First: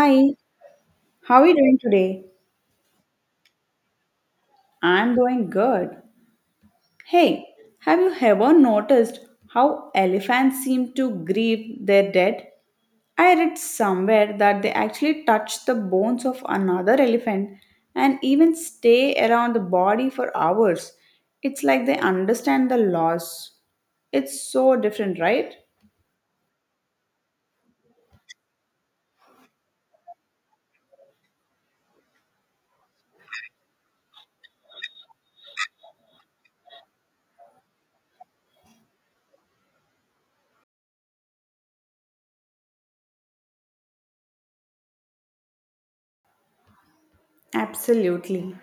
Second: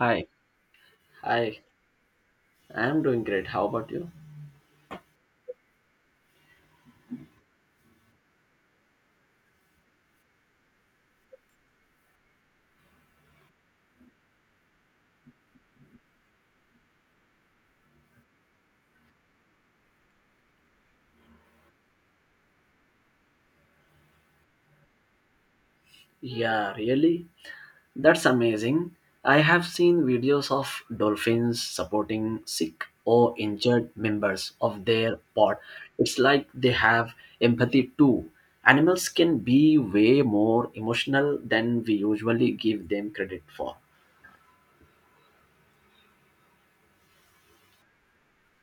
Hi. how are you Hi, doing today? I'm doing great. How about you? I'm doing good. Hey, have you ever noticed how elephants seem to grieve their dead? I read somewhere that they actually touch the bones of another elephant and even stay around the body for hours. It's like they understand the loss. It's so different, right? Yeah, really? That's amazing. I have seen videos of dolphins supporting sick or injured members of their pod. It's like they have empathy too. Animals can be way more emotional than we usually give them credit for. Absolutely.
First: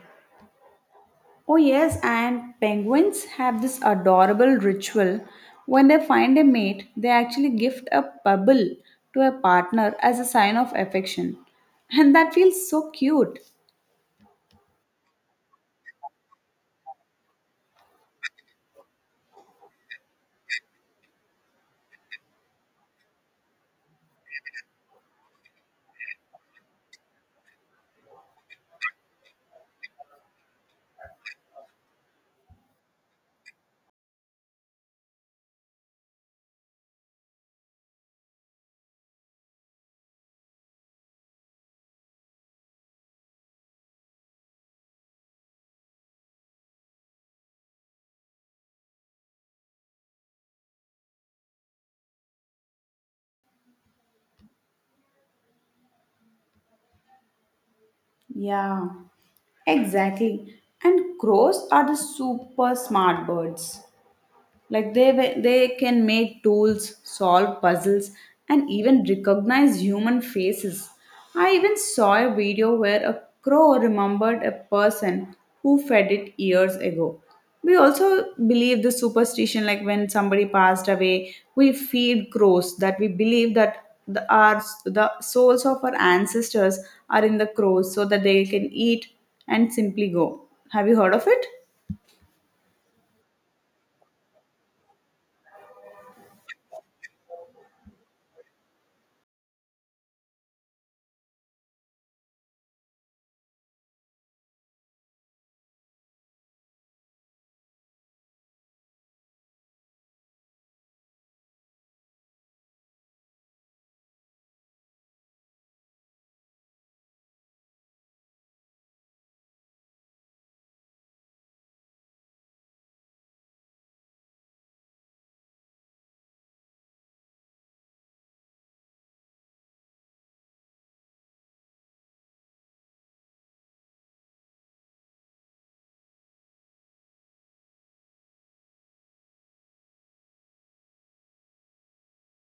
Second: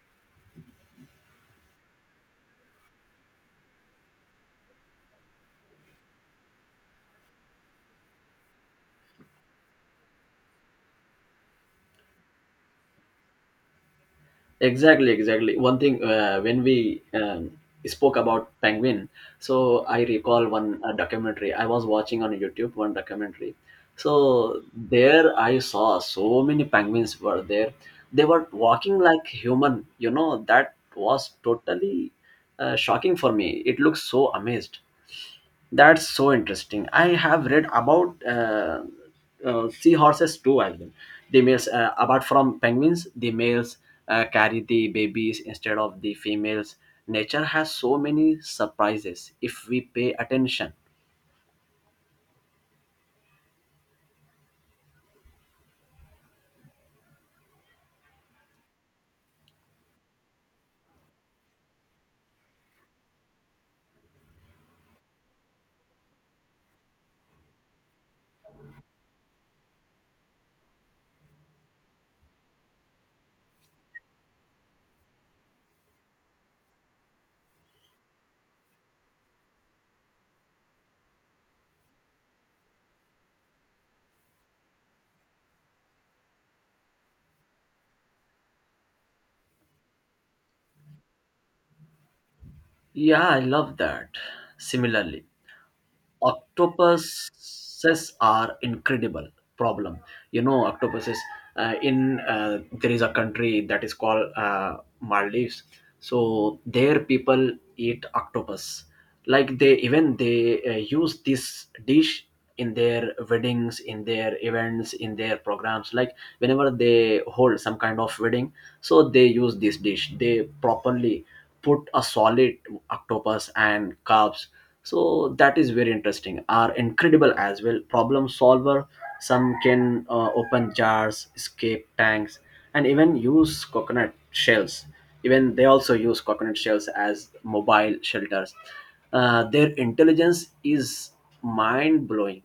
Oh, yes, and penguins have this adorable ritual. When they find a mate, they actually gift a pebble to a partner as a sign of affection. And that feels so cute. Exactly, exactly. One thing, when we spoke about penguin, so I recall one documentary I was watching on YouTube. One documentary, so there I saw so many penguins were there. They were walking like human. You know that was totally shocking for me. It looks so amazed. That's so interesting. I have read about seahorses too as well. The males, apart from penguins, the males carry the babies instead of the females. Nature has so many surprises if we pay attention. Yeah, exactly. And crows are the super smart birds. Like they can make tools, solve puzzles, and even recognize human faces. I even saw a video where a crow remembered a person who fed it years ago. We also believe the superstition, like when somebody passed away we feed crows that we believe that the souls of our ancestors are in the crows so that they can eat and simply go. Have you heard of it? Yeah, I love that. Similarly, octopuses are incredible problem, you know, octopuses, in there is a country that is called, Maldives, so their people eat octopus, like they even they use this dish in their weddings, in their events, in their programs, like whenever they hold some kind of wedding, so they use this dish, they properly put a solid octopus and carbs. So that is very interesting, are incredible as well, problem solver. Some can open jars, escape tanks, and even use coconut shells. Even they also use coconut shells as mobile shelters. Their intelligence is mind blowing.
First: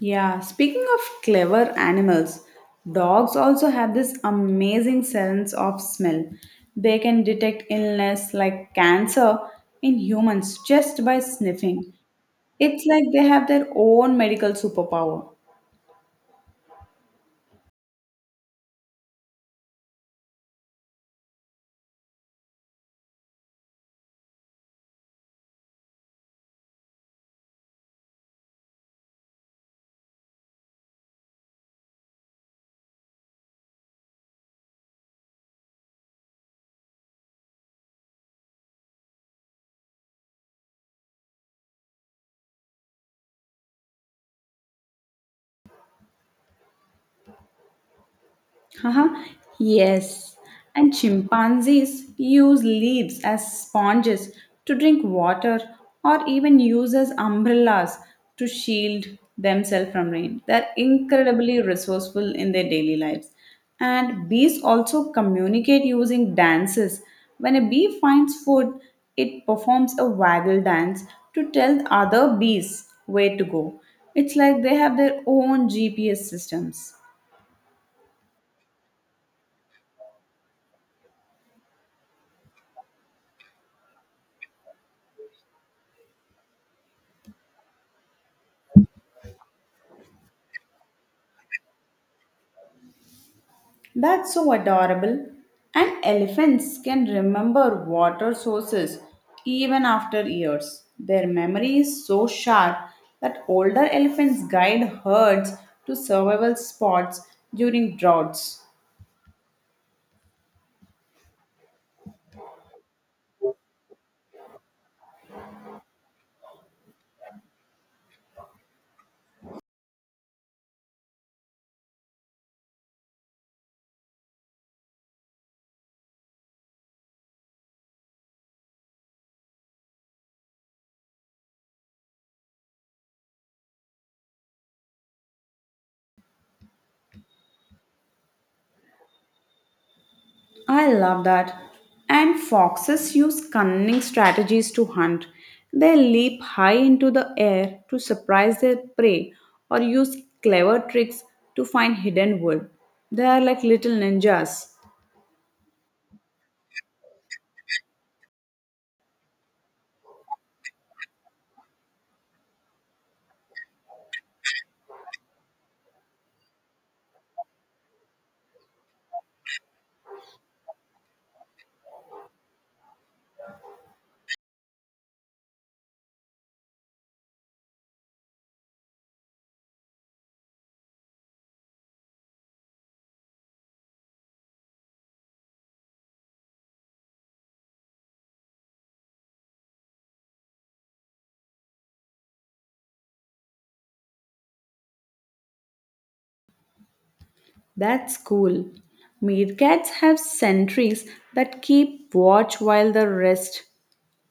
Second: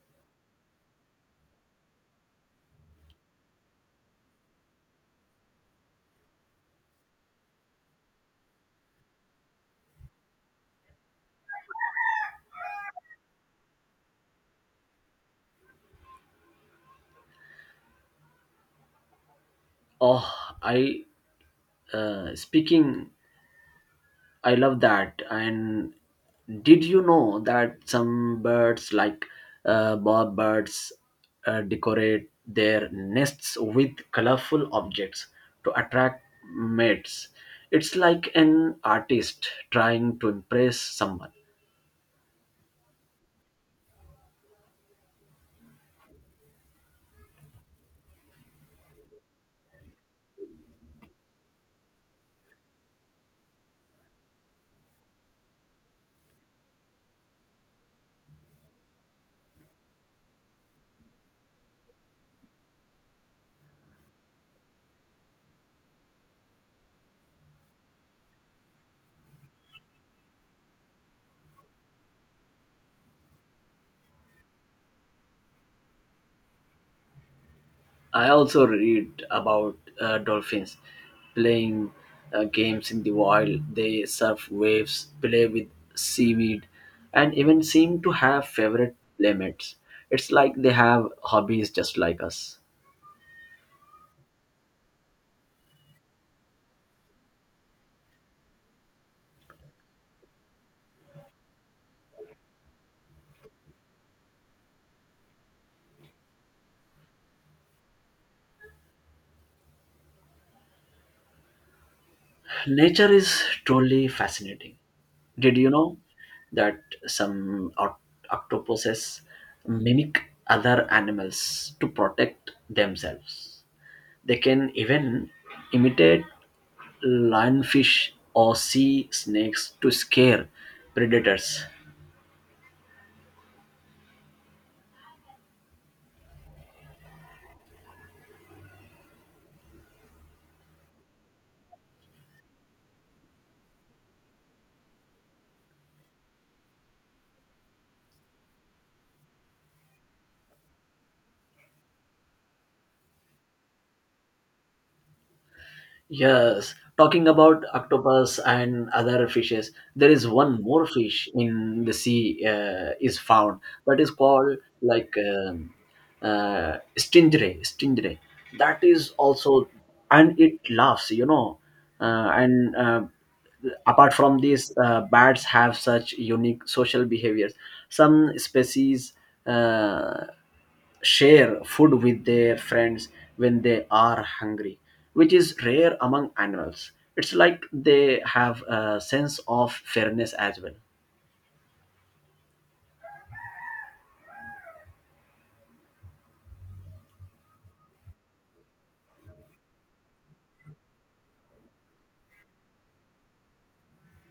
Yeah, speaking of clever animals, dogs also have this amazing sense of smell. They can detect illness like cancer in humans just by sniffing. It's like they have their own medical superpower. Oh, I, speaking, I love that. And did you know that some birds, like, bob birds, decorate their nests with colorful objects to attract mates? It's like an artist trying to impress someone. Haha, yes. And chimpanzees use leaves as sponges to drink water or even use as umbrellas to shield themselves from rain. They're incredibly resourceful in their daily lives. And bees also communicate using dances. When a bee finds food, it performs a waggle dance to tell other bees where to go. It's like they have their own GPS systems. I also read about dolphins playing games in the wild. They surf waves, play with seaweed, and even seem to have favorite playmates. It's like they have hobbies just like us. That's so adorable. And elephants can remember water sources even after years. Their memory is so sharp that older elephants guide herds to survival spots during droughts. Nature is truly fascinating. Did you know that some oct- octopuses mimic other animals to protect themselves? They can even imitate lionfish or sea snakes to scare predators. I love that. And foxes use cunning strategies to hunt. They leap high into the air to surprise their prey or use clever tricks to find hidden wood. They are like little ninjas. Yes, talking about octopus and other fishes, there is one more fish in the sea, is found, that is called, like, stingray. Stingray, that is also, and it laughs, you know, and apart from this, bats have such unique social behaviors. Some species. Uh, Share food with their friends when they are hungry, which is rare among animals. It's like they have a sense of fairness as well. That's cool. Meerkats have sentries that keep watch while the rest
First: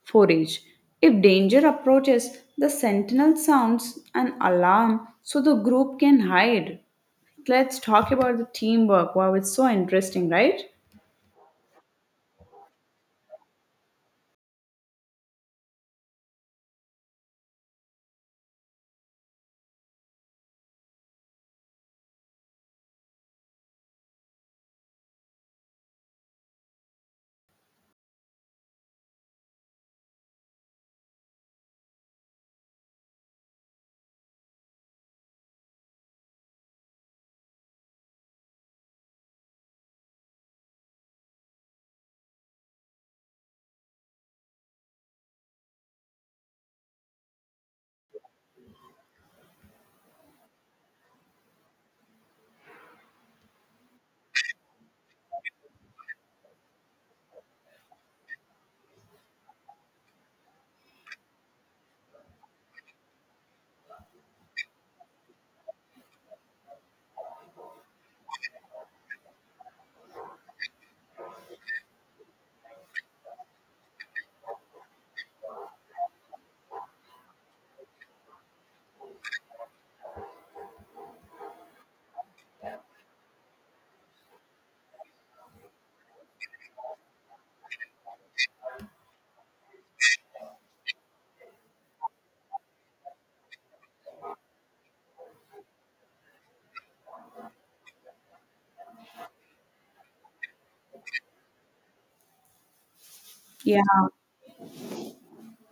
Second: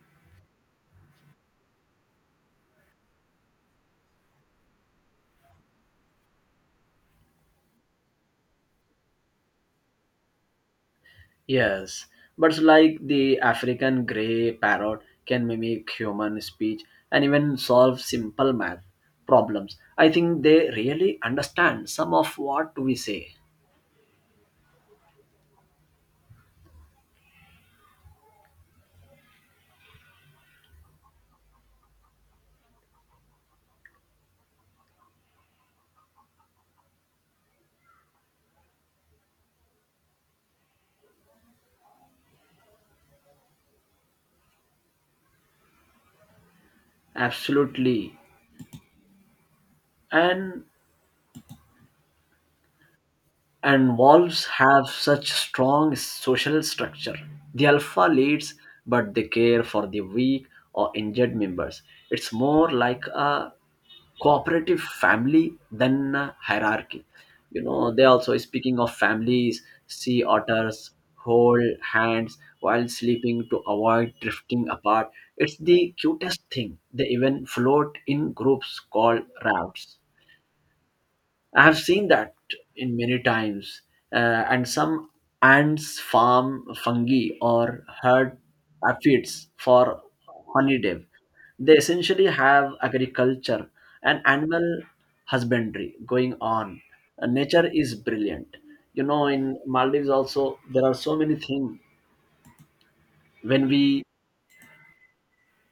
forage. If danger approaches, the sentinel sounds an alarm so the group can hide. Let's talk about the teamwork. Wow, it's so interesting, right? Yes, but like the African grey parrot can mimic human speech and even solve simple math problems. I think they really understand some of what we say. Absolutely. And and wolves have such strong social structure. The alpha leads, but they care for the weak or injured members. It's more like a cooperative family than a hierarchy. You know, they also, speaking of families, sea otters hold hands while sleeping to avoid drifting apart. It's the cutest thing. They even float in groups called rafts. I have seen that in many times, and some ants farm fungi or herd aphids for honeydew. They essentially have agriculture and animal husbandry going on. Nature is brilliant. You know, in Maldives also there are so many things. When Yeah, we,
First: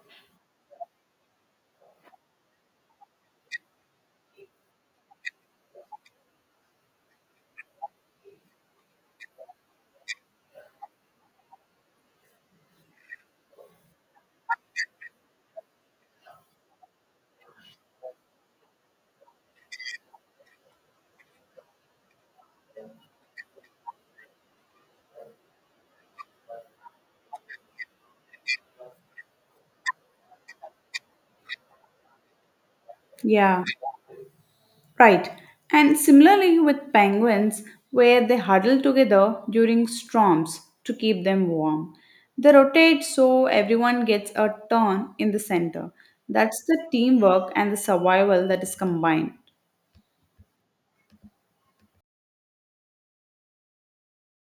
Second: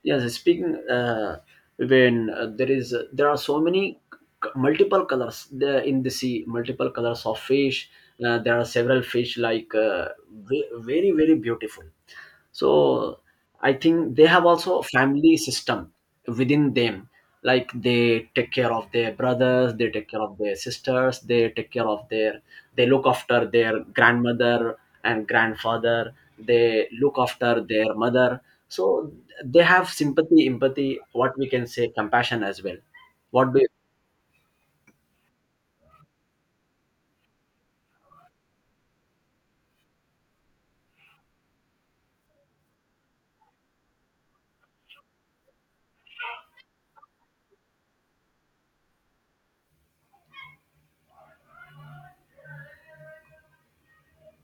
yes, speaking, when there is, there are so many multiple colors there in the sea, multiple colors of fish. There are several fish, like, very very beautiful. So I think they have also a family system within them. Like, they take care of their brothers, they take care of their sisters, they take care of their, they look after their grandmother and grandfather, they look after their mother. So they have sympathy, empathy, what we can say, compassion as well. What do yeah. you? Right. And similarly with penguins, where they huddle together during storms to keep them warm. They rotate so everyone gets a turn in the center. That's the teamwork and the survival that is combined.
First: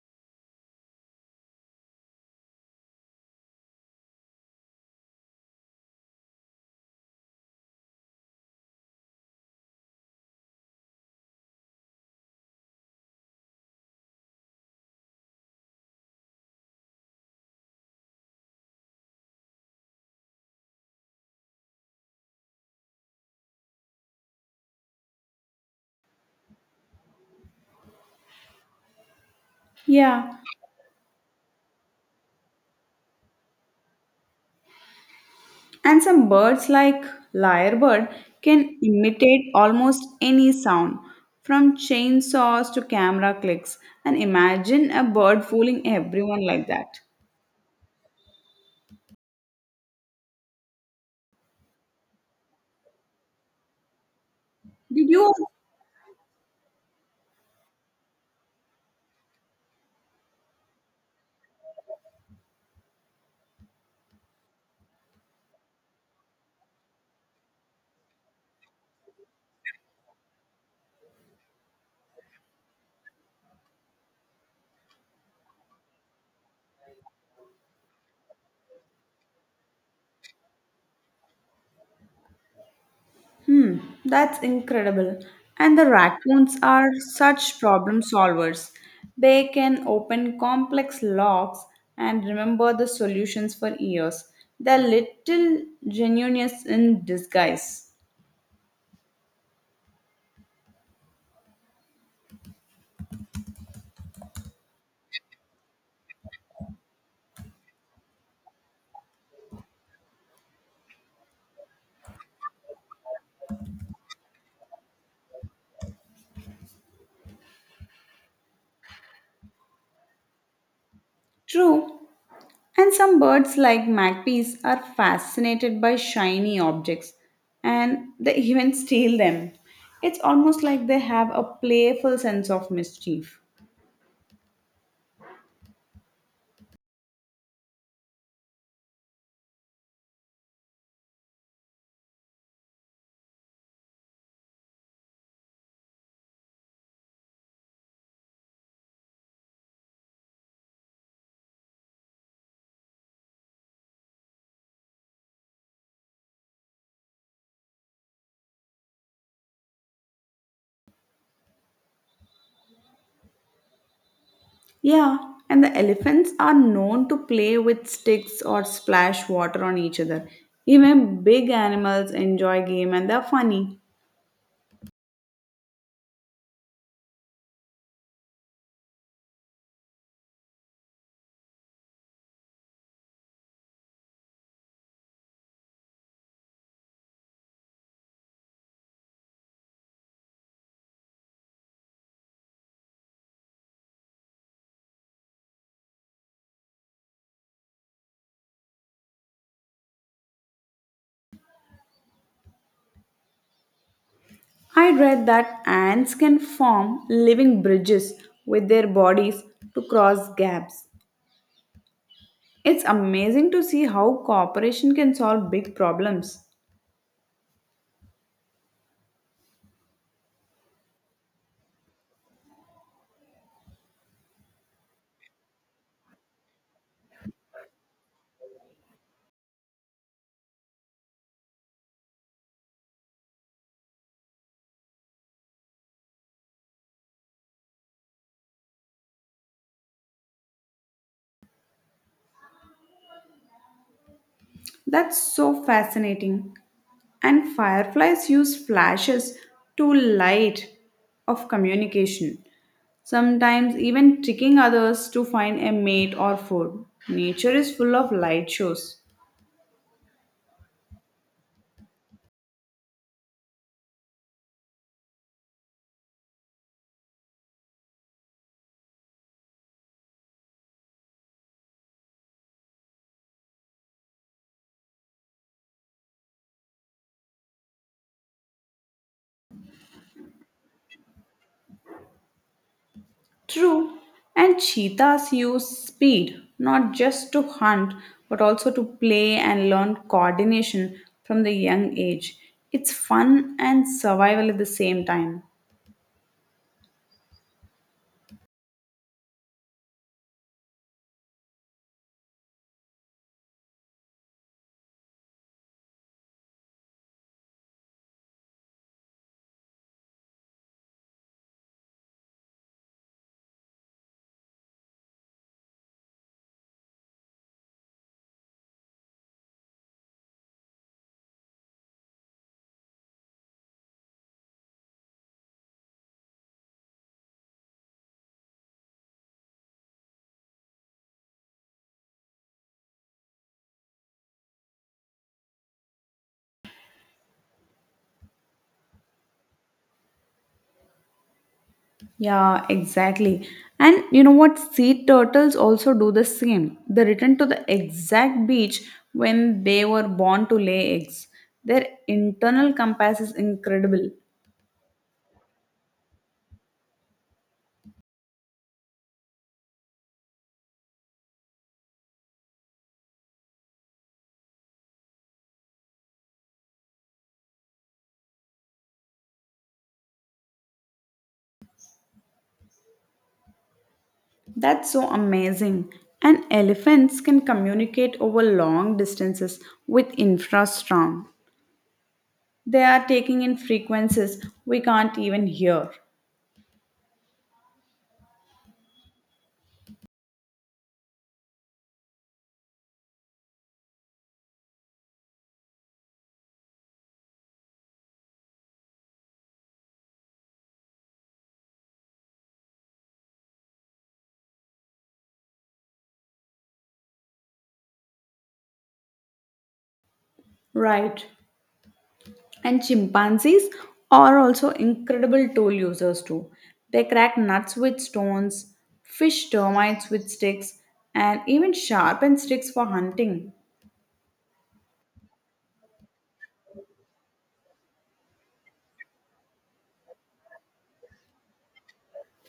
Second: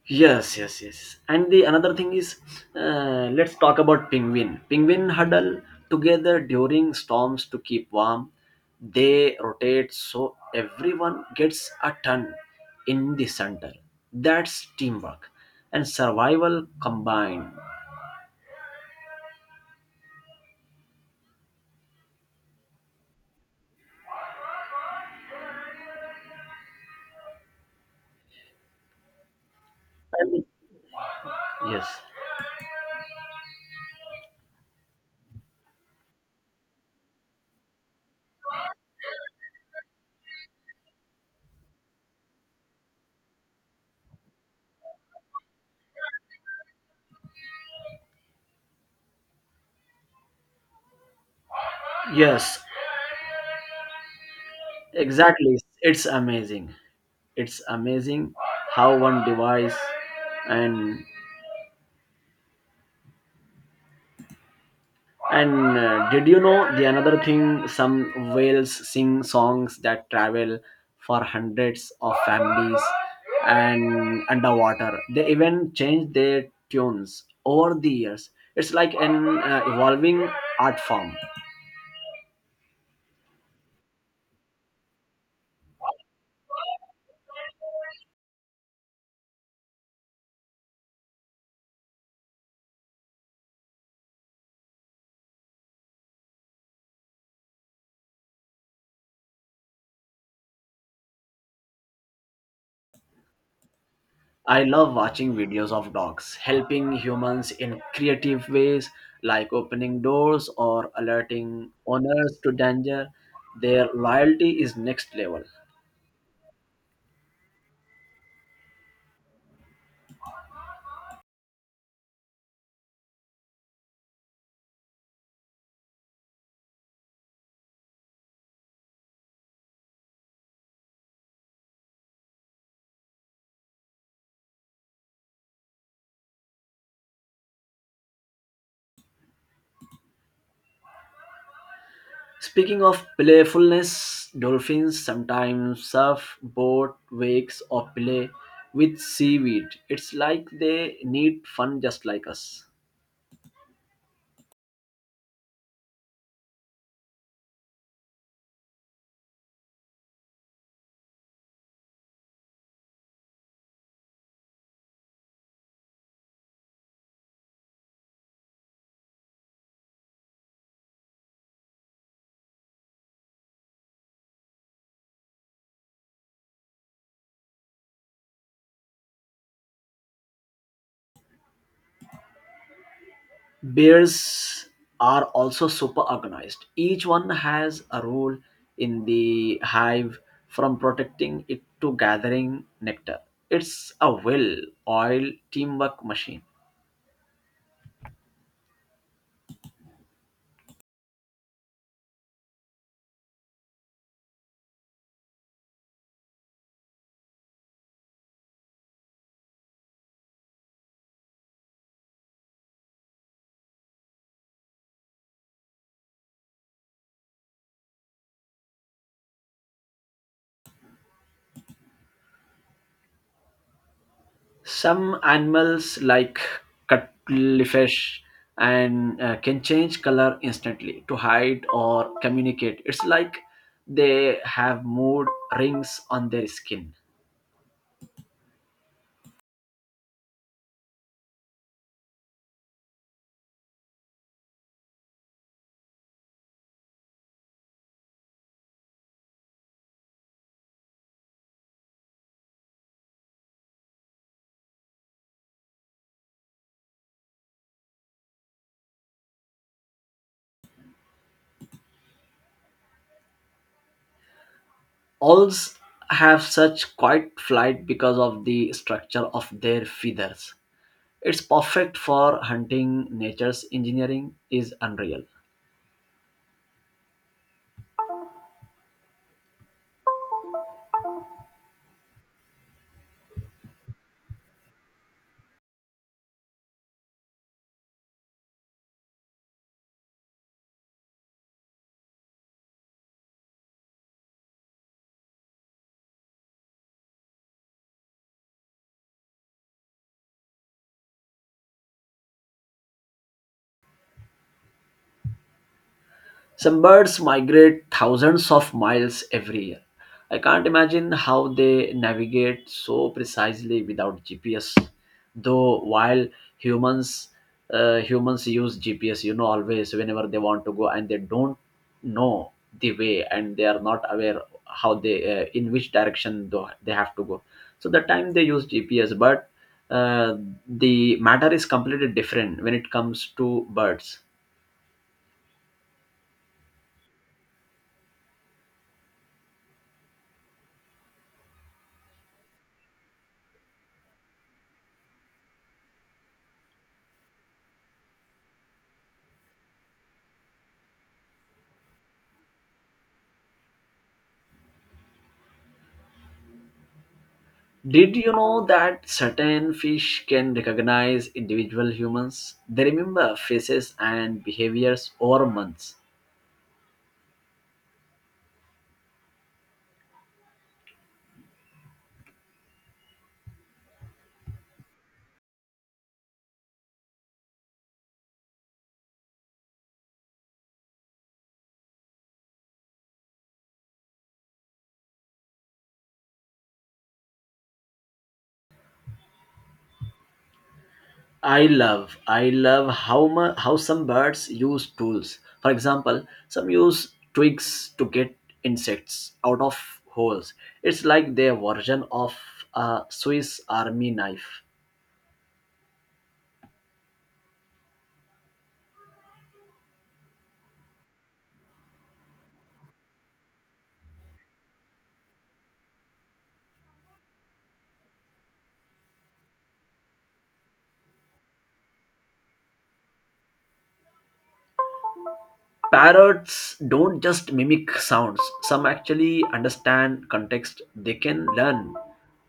Yes, yes, yes. And the another thing is, let's talk about penguin. Penguin huddle together during storms to keep warm. They rotate so everyone gets a turn in the center. That's teamwork and survival combined. Yeah. And yes, And some birds like lyrebird can imitate almost any sound from chainsaws to camera clicks, and imagine a bird fooling everyone like that. yes, Did you— exactly. It's amazing. It's amazing how one device and. And did you know the another thing? Some whales sing songs that travel for hundreds of families and underwater. They even change their tunes over the years. It's like an evolving art form. Hmm, that's incredible. And the raccoons are such problem solvers. They can open complex locks and remember the solutions for years. They're little genius in disguise. I love watching videos of dogs helping humans in creative ways, like opening doors or alerting owners to danger. Their loyalty is next level. True, and some birds like magpies are fascinated by shiny objects and they even steal them. It's almost like they have a playful sense of mischief. Speaking of playfulness, dolphins sometimes surf board wakes or play with seaweed. It's like they need fun just like us. Yeah, and the elephants are known to play with sticks or splash water on each other. Even big animals enjoy game and they're funny. Bears are also super organized. Each one has a role in the hive, from protecting it to gathering nectar. It's a well oiled teamwork machine. I read that ants can form living bridges with their bodies to cross gaps. It's amazing to see how cooperation can solve big problems. Some animals, like cuttlefish, and can change color instantly to hide or communicate. It's like they have mood rings on their skin. That's so fascinating. And fireflies use flashes to light of communication, sometimes even tricking others to find a mate or food. Nature is full of light shows. Owls have such quiet flight because of the structure of their feathers. It's perfect for hunting. Nature's engineering is unreal. True. And cheetahs use speed not just to hunt but also to play and learn coordination from the young age. It's fun and survival at the same time. Some birds migrate thousands of miles every year. I can't imagine how they navigate so precisely without GPS. Though while humans humans use GPS, you know, always whenever they want to go, and they don't know the way and they are not aware how they, in which direction they have to go. So the time they use GPS, but uh, the matter is completely different when it comes to birds. Yeah, exactly. And you know what? Sea turtles also do the same. They return to the exact beach when they were born to lay eggs. Their internal compass is incredible. Did you know that certain fish can recognize individual humans? They remember faces and behaviors over months. That's so amazing. And elephants can communicate over long distances with infrasound. They are taking in frequencies we can't even hear. I love how some birds use tools. For example, some use twigs to get insects out of holes. It's like their version of a Swiss Army knife. Right. And chimpanzees are also incredible tool users too. They crack nuts with stones, fish termites with sticks, and even sharpen sticks for hunting. Parrots don't just mimic sounds. Some actually understand context. They can learn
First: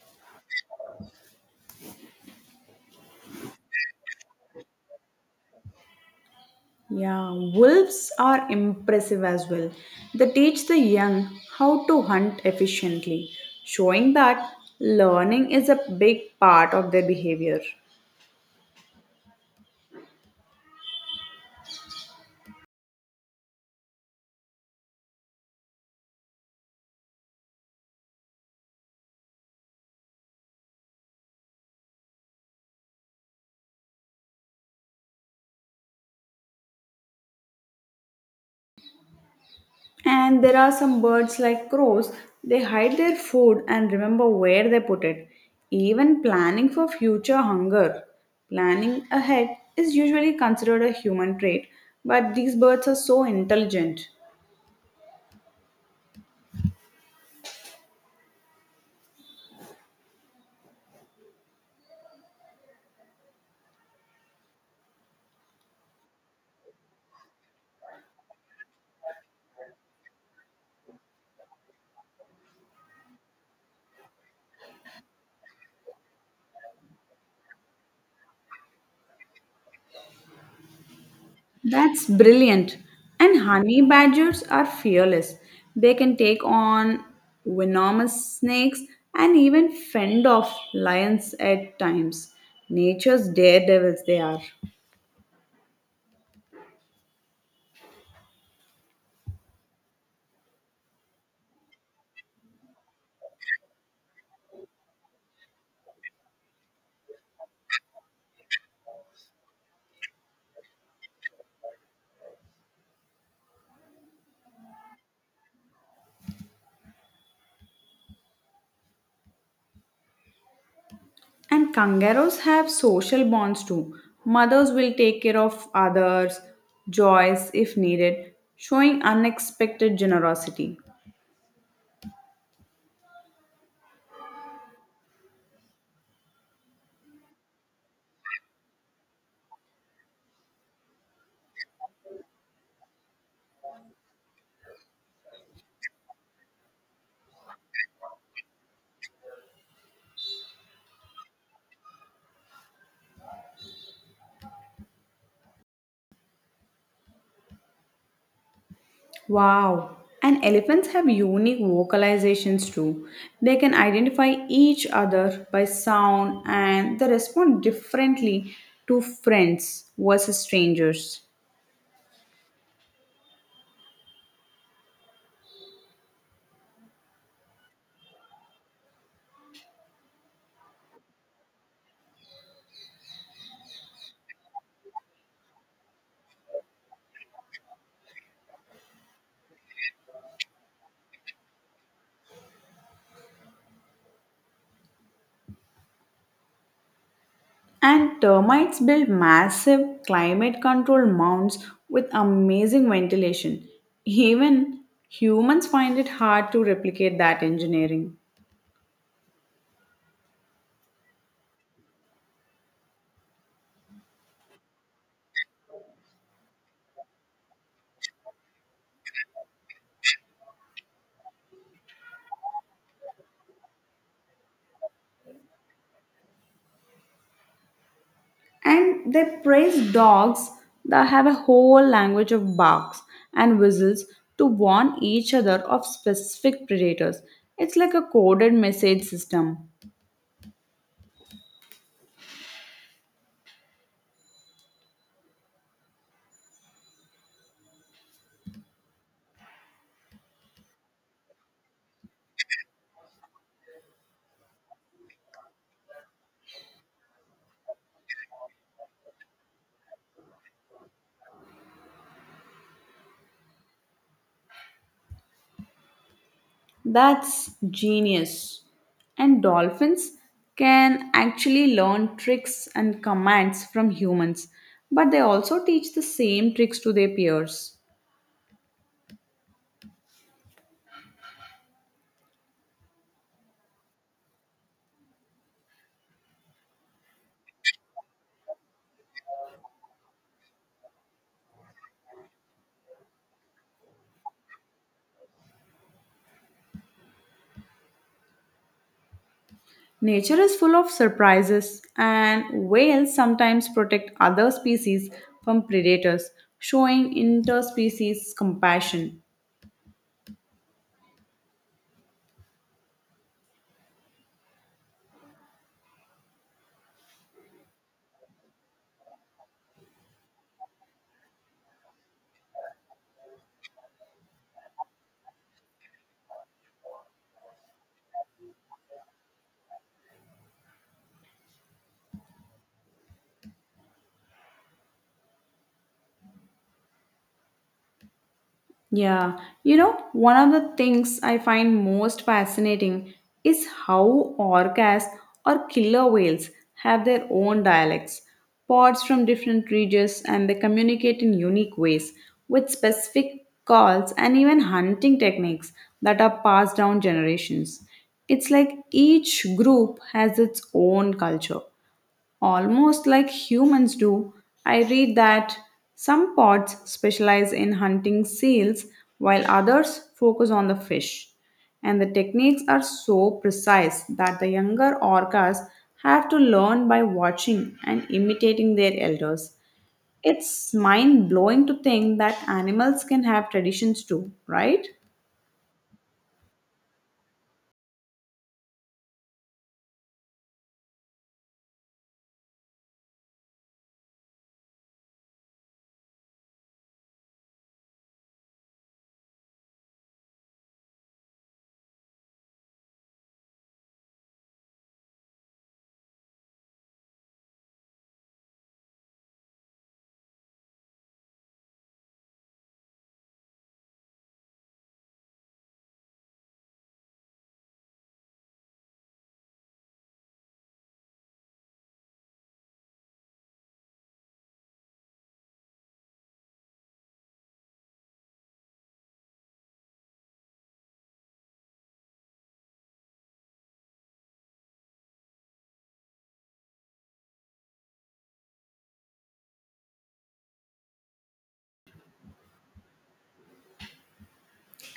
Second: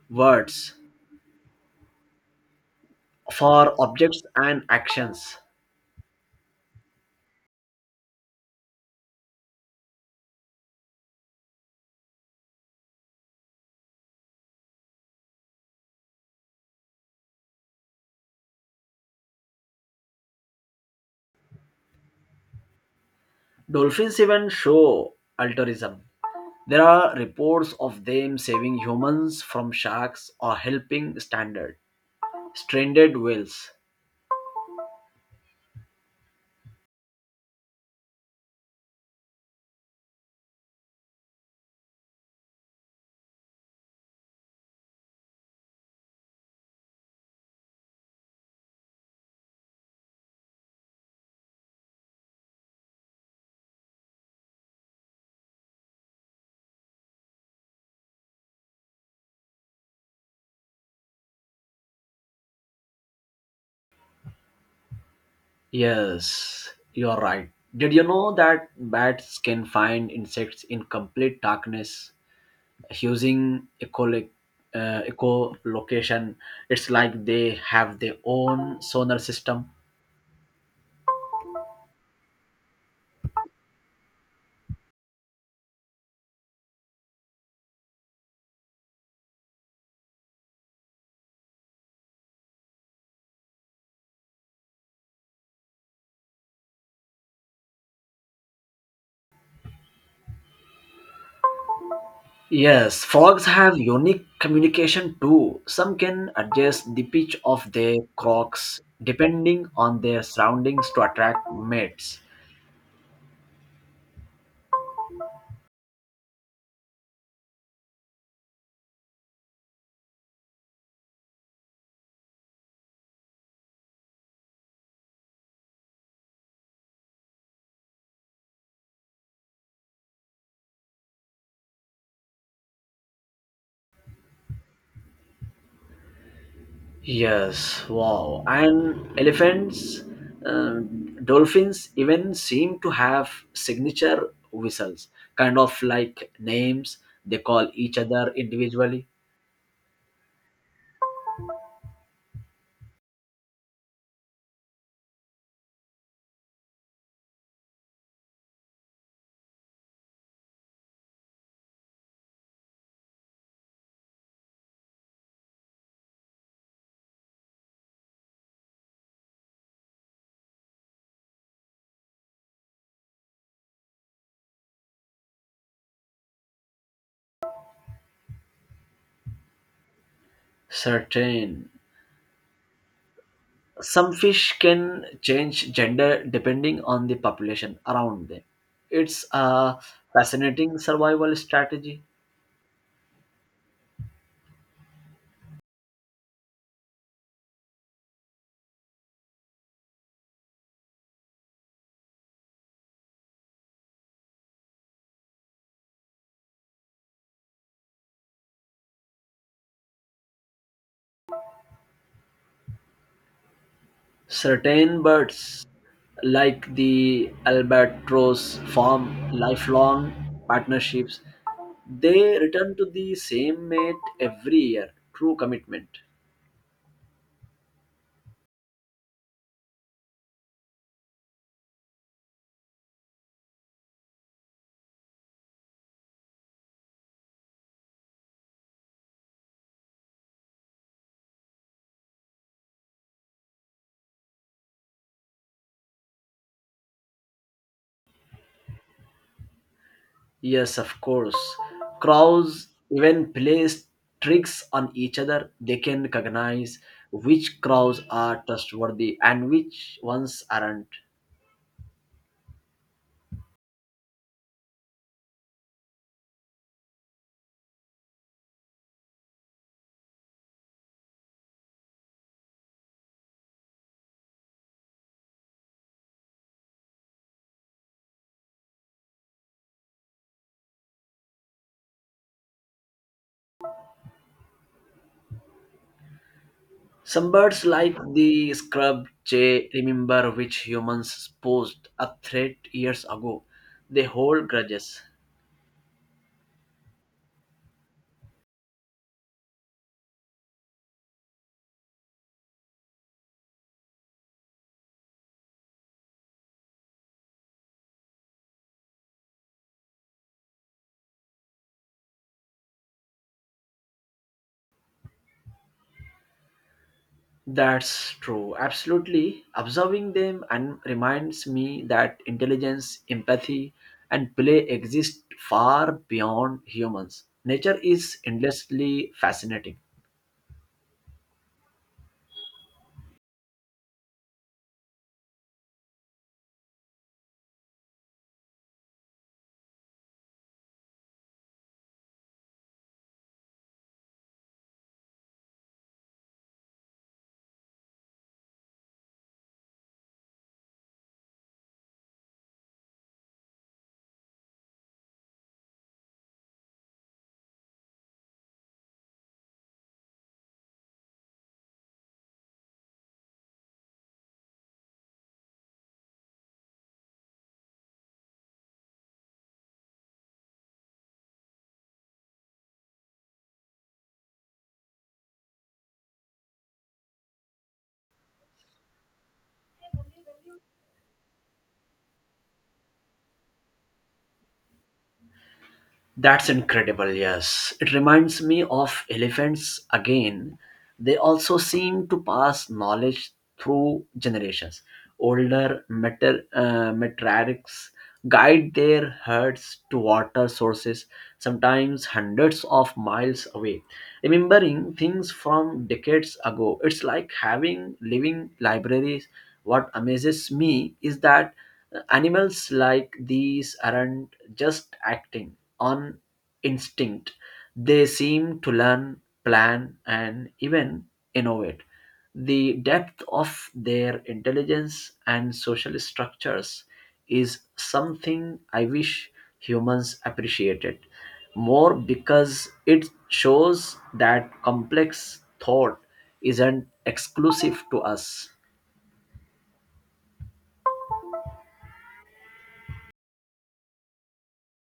words for objects and actions. Yeah, wolves are impressive as well. They teach the young how to hunt efficiently, showing that learning is a big part of their behavior. Dolphins even show altruism. There are reports of them saving humans from sharks or helping standard stranded whales. And there are some birds like crows, they hide their food and remember where they put it. Even planning for future hunger, planning ahead is usually considered a human trait, but these birds are so intelligent. Yes, you are right. Did you know that bats can find insects in complete darkness using echolocation? It's like they have their own sonar system. That's brilliant. And honey badgers are fearless. They can take on venomous snakes and even fend off lions at times. Nature's daredevils, they are. Yes, frogs have unique communication too. Some can adjust the pitch of their croaks depending on their surroundings to attract mates. And kangaroos have social bonds too. Mothers will take care of others' joys if needed, showing unexpected generosity. Yes, wow. And elephants, uh, dolphins even seem to have signature whistles, kind of like names they call each other individually. Wow! And elephants have unique vocalizations too. They can identify each other by sound and they respond differently to friends versus strangers. Certain. Some fish can change gender depending on the population around them. It's a fascinating survival strategy. And termites build massive climate control mounds with amazing ventilation. Even humans find it hard to replicate that engineering. Certain birds, like the albatross, form lifelong partnerships. They return to the same mate every year. True commitment. And they praise dogs that have a whole language of barks and whistles to warn each other of specific predators. It's like a coded message system. Yes, of course. Crows even play tricks on each other. They can recognize which crows are trustworthy and which ones aren't. That's genius. And dolphins can actually learn tricks and commands from humans, but they also teach the same tricks to their peers. Some birds, like the scrub jay, remember which humans posed a threat years ago. They hold grudges. Nature is full of surprises, and whales sometimes protect other species from predators, showing interspecies compassion. That's true, absolutely. Observing them and reminds me that intelligence, empathy, and play exist far beyond humans. Nature is endlessly fascinating. Yeah, you know, one of the things I find most fascinating is how orcas or killer whales have their own dialects, pods from different regions, and they communicate in unique ways with specific calls and even hunting techniques that are passed down generations. It's like each group has its own culture, almost like humans do. I read that some pods specialize in hunting seals while others focus on the fish. And the techniques are so precise that the younger orcas have to learn by watching and imitating their elders. It's mind blowing to think that animals can have traditions too, right? That's incredible, yes. It reminds me of elephants again. They also seem to pass knowledge through generations. Older matriarchs guide their herds to water sources, sometimes hundreds of miles away. Remembering things from decades ago, it's like having living libraries. What amazes me is that animals like these aren't just acting on instinct. They seem to learn, plan, and even innovate. The depth of their intelligence and social structures is something I wish humans appreciated more, because it shows that complex thought isn't exclusive to us.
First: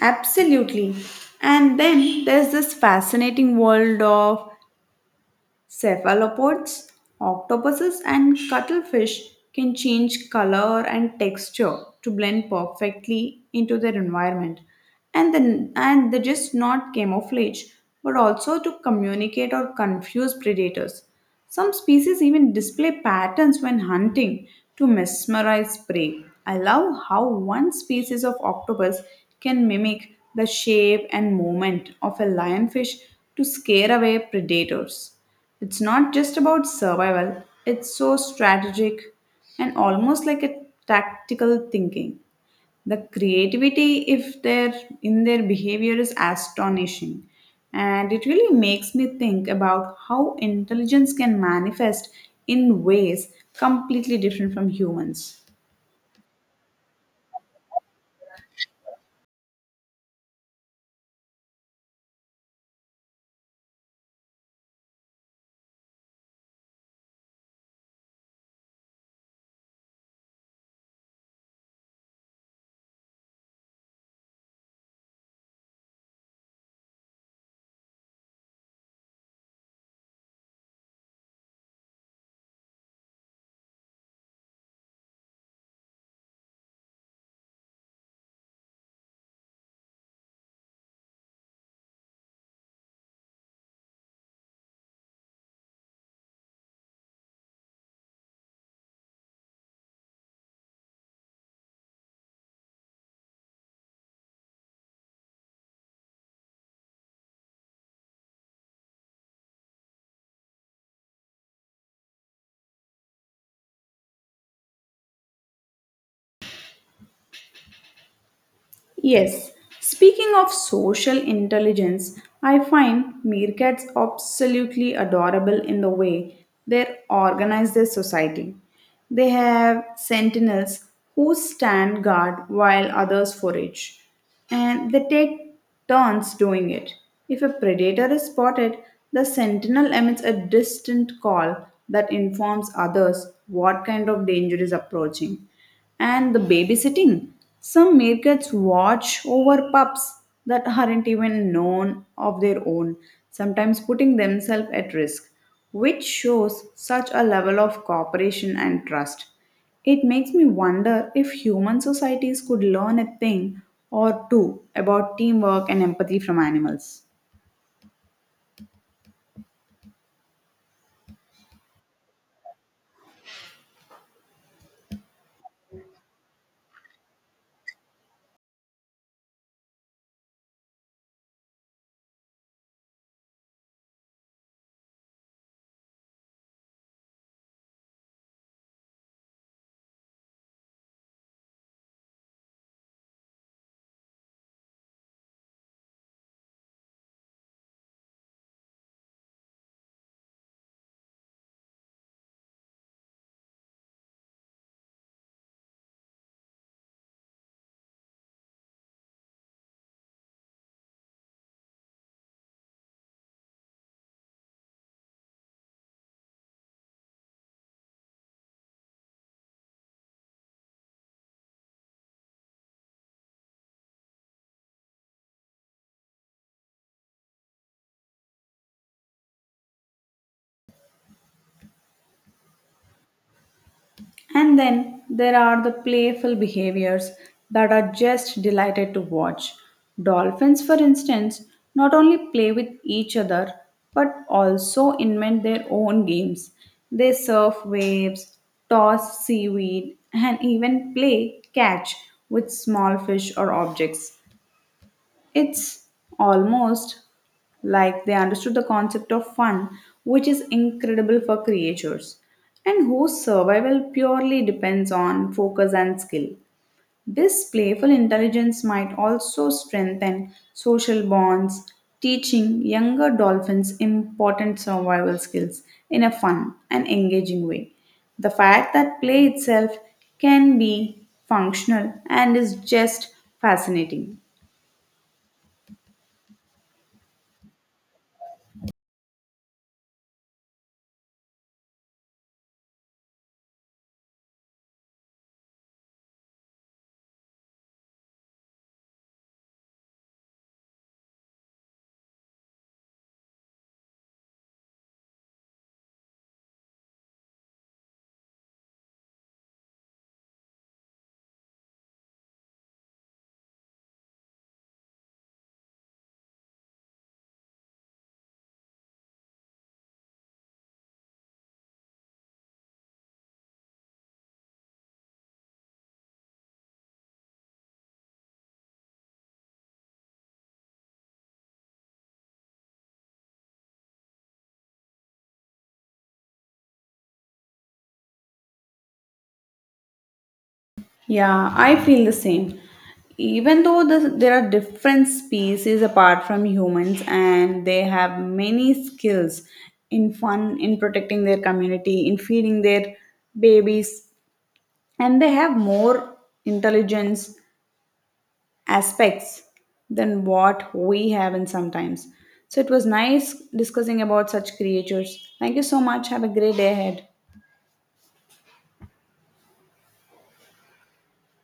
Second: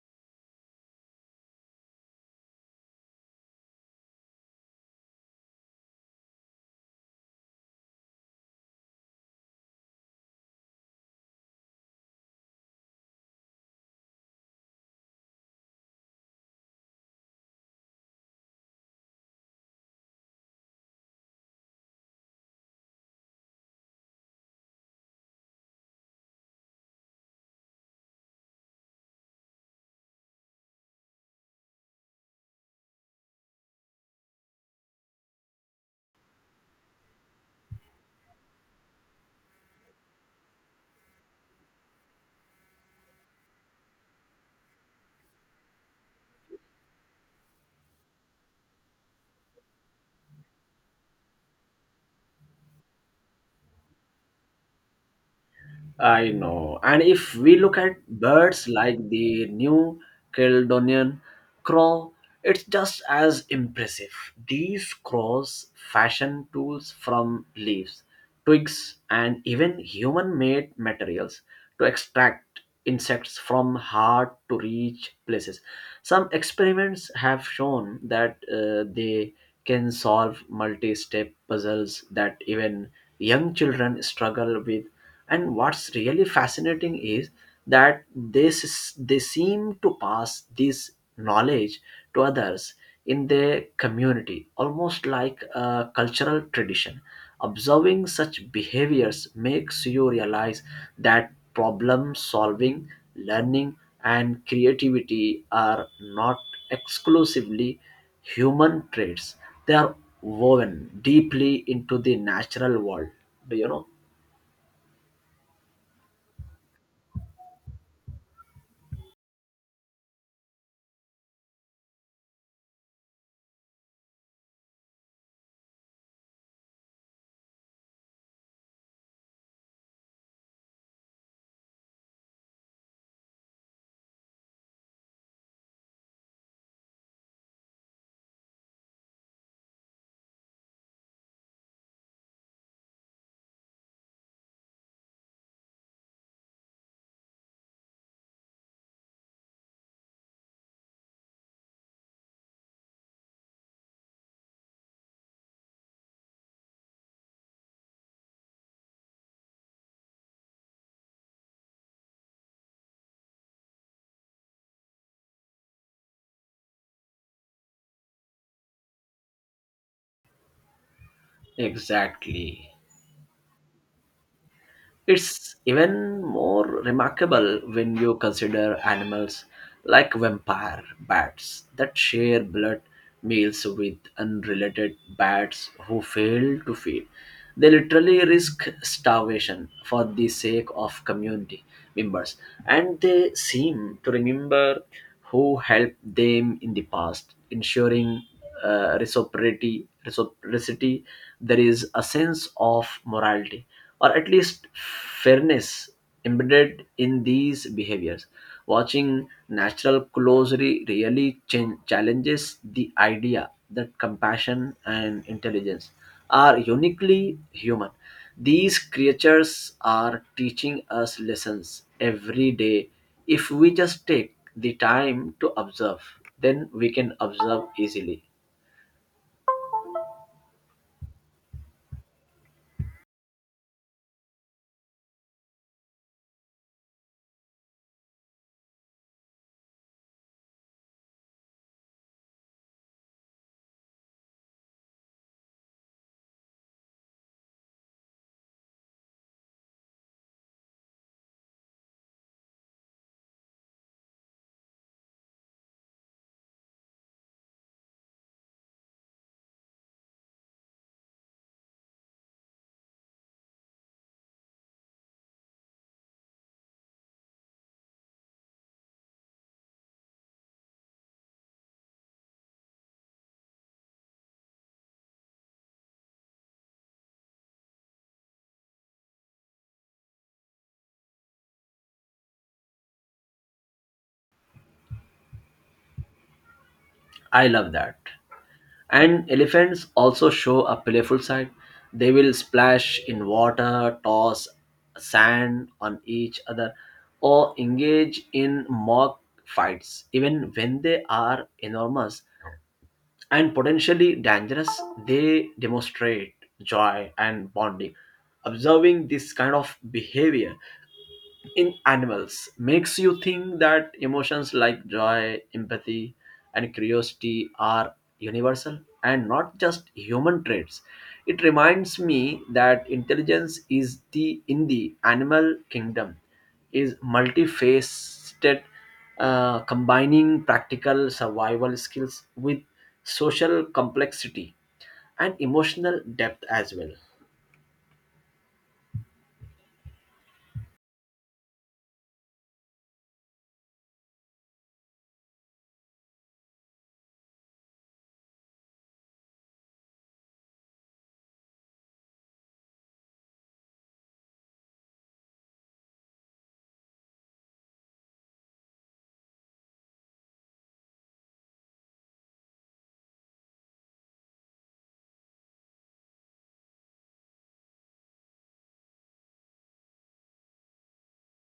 Absolutely. And then there's this fascinating world of Cephalopods, octopuses, and cuttlefish can change color and texture to blend perfectly into their environment. And they just not camouflage but also to communicate or confuse predators. Some species even display patterns when hunting to mesmerize prey. I love how one species of octopus can mimic the shape and movement of a lionfish to scare away predators. It's not just about survival, it's so strategic and almost like a tactical thinking. The creativity if their in their behavior is astonishing, and it really makes me think about how intelligence can manifest in ways completely different from humans. I know. And if we look at birds like the New Caledonian crow, it's just as impressive. These crows fashion tools from leaves, twigs, and even human made materials to extract insects from hard to reach places. Some experiments have shown that they can solve multi step puzzles that even young children struggle with. And what's really fascinating is that they seem to pass this knowledge to others in their community, almost like a cultural tradition. Observing such behaviors makes you realize that problem solving, learning, and creativity are not exclusively human traits. They are woven deeply into the natural world. Do you know? Yes, speaking of social intelligence, I find meerkats absolutely adorable in the way they organize their society. They have sentinels who stand guard while others forage, and they take turns doing it. If a predator is spotted, the sentinel emits a distant call that informs others what kind of danger is approaching. And the babysitting. Some meerkats watch over pups that aren't even known of their own, sometimes putting themselves at risk, which shows such a level of cooperation and trust. It makes me wonder if human societies could learn a thing or two about teamwork and empathy from animals. Exactly. It's even more remarkable when you consider animals like vampire bats that share blood meals with unrelated bats who fail to feed. They literally risk starvation for the sake of community members, and they seem to remember who helped them in the past, ensuring reciprocity. There is a sense of morality or at least fairness embedded in these behaviors. Watching natural closely really challenges the idea that compassion and intelligence are uniquely human. These creatures are teaching us lessons every day if we just take the time to observe. Then we can observe easily. And then there are the playful behaviors that are just delighted to watch. Dolphins, for instance, not only play with each other but also invent their own games. They surf waves, toss seaweed, and even play catch with small fish or objects. It's almost like they understood the concept of fun, which is incredible for creatures, and whose survival purely depends on focus and skill. This playful intelligence might also strengthen social bonds, teaching younger dolphins important survival skills in a fun and engaging way. The fact that play itself can be functional and is just fascinating. I love that. And elephants also show a playful side. They will splash in water, toss sand on each other, or engage in mock fights. Even when they are enormous and potentially dangerous, they demonstrate joy and bonding. Observing this kind of behavior in animals makes you think that emotions like joy, empathy, and curiosity are universal and not just human traits. It reminds me that intelligence is the in the animal kingdom is multifaceted, combining practical survival skills with social complexity and emotional depth as well. Yeah, I feel the same. Even though there are different species apart from humans and they have many skills in fun, in protecting their community, in feeding their babies, and they have more intelligence aspects than what we have in sometimes. So it was nice discussing about such creatures. Thank you so much. Have a great day ahead.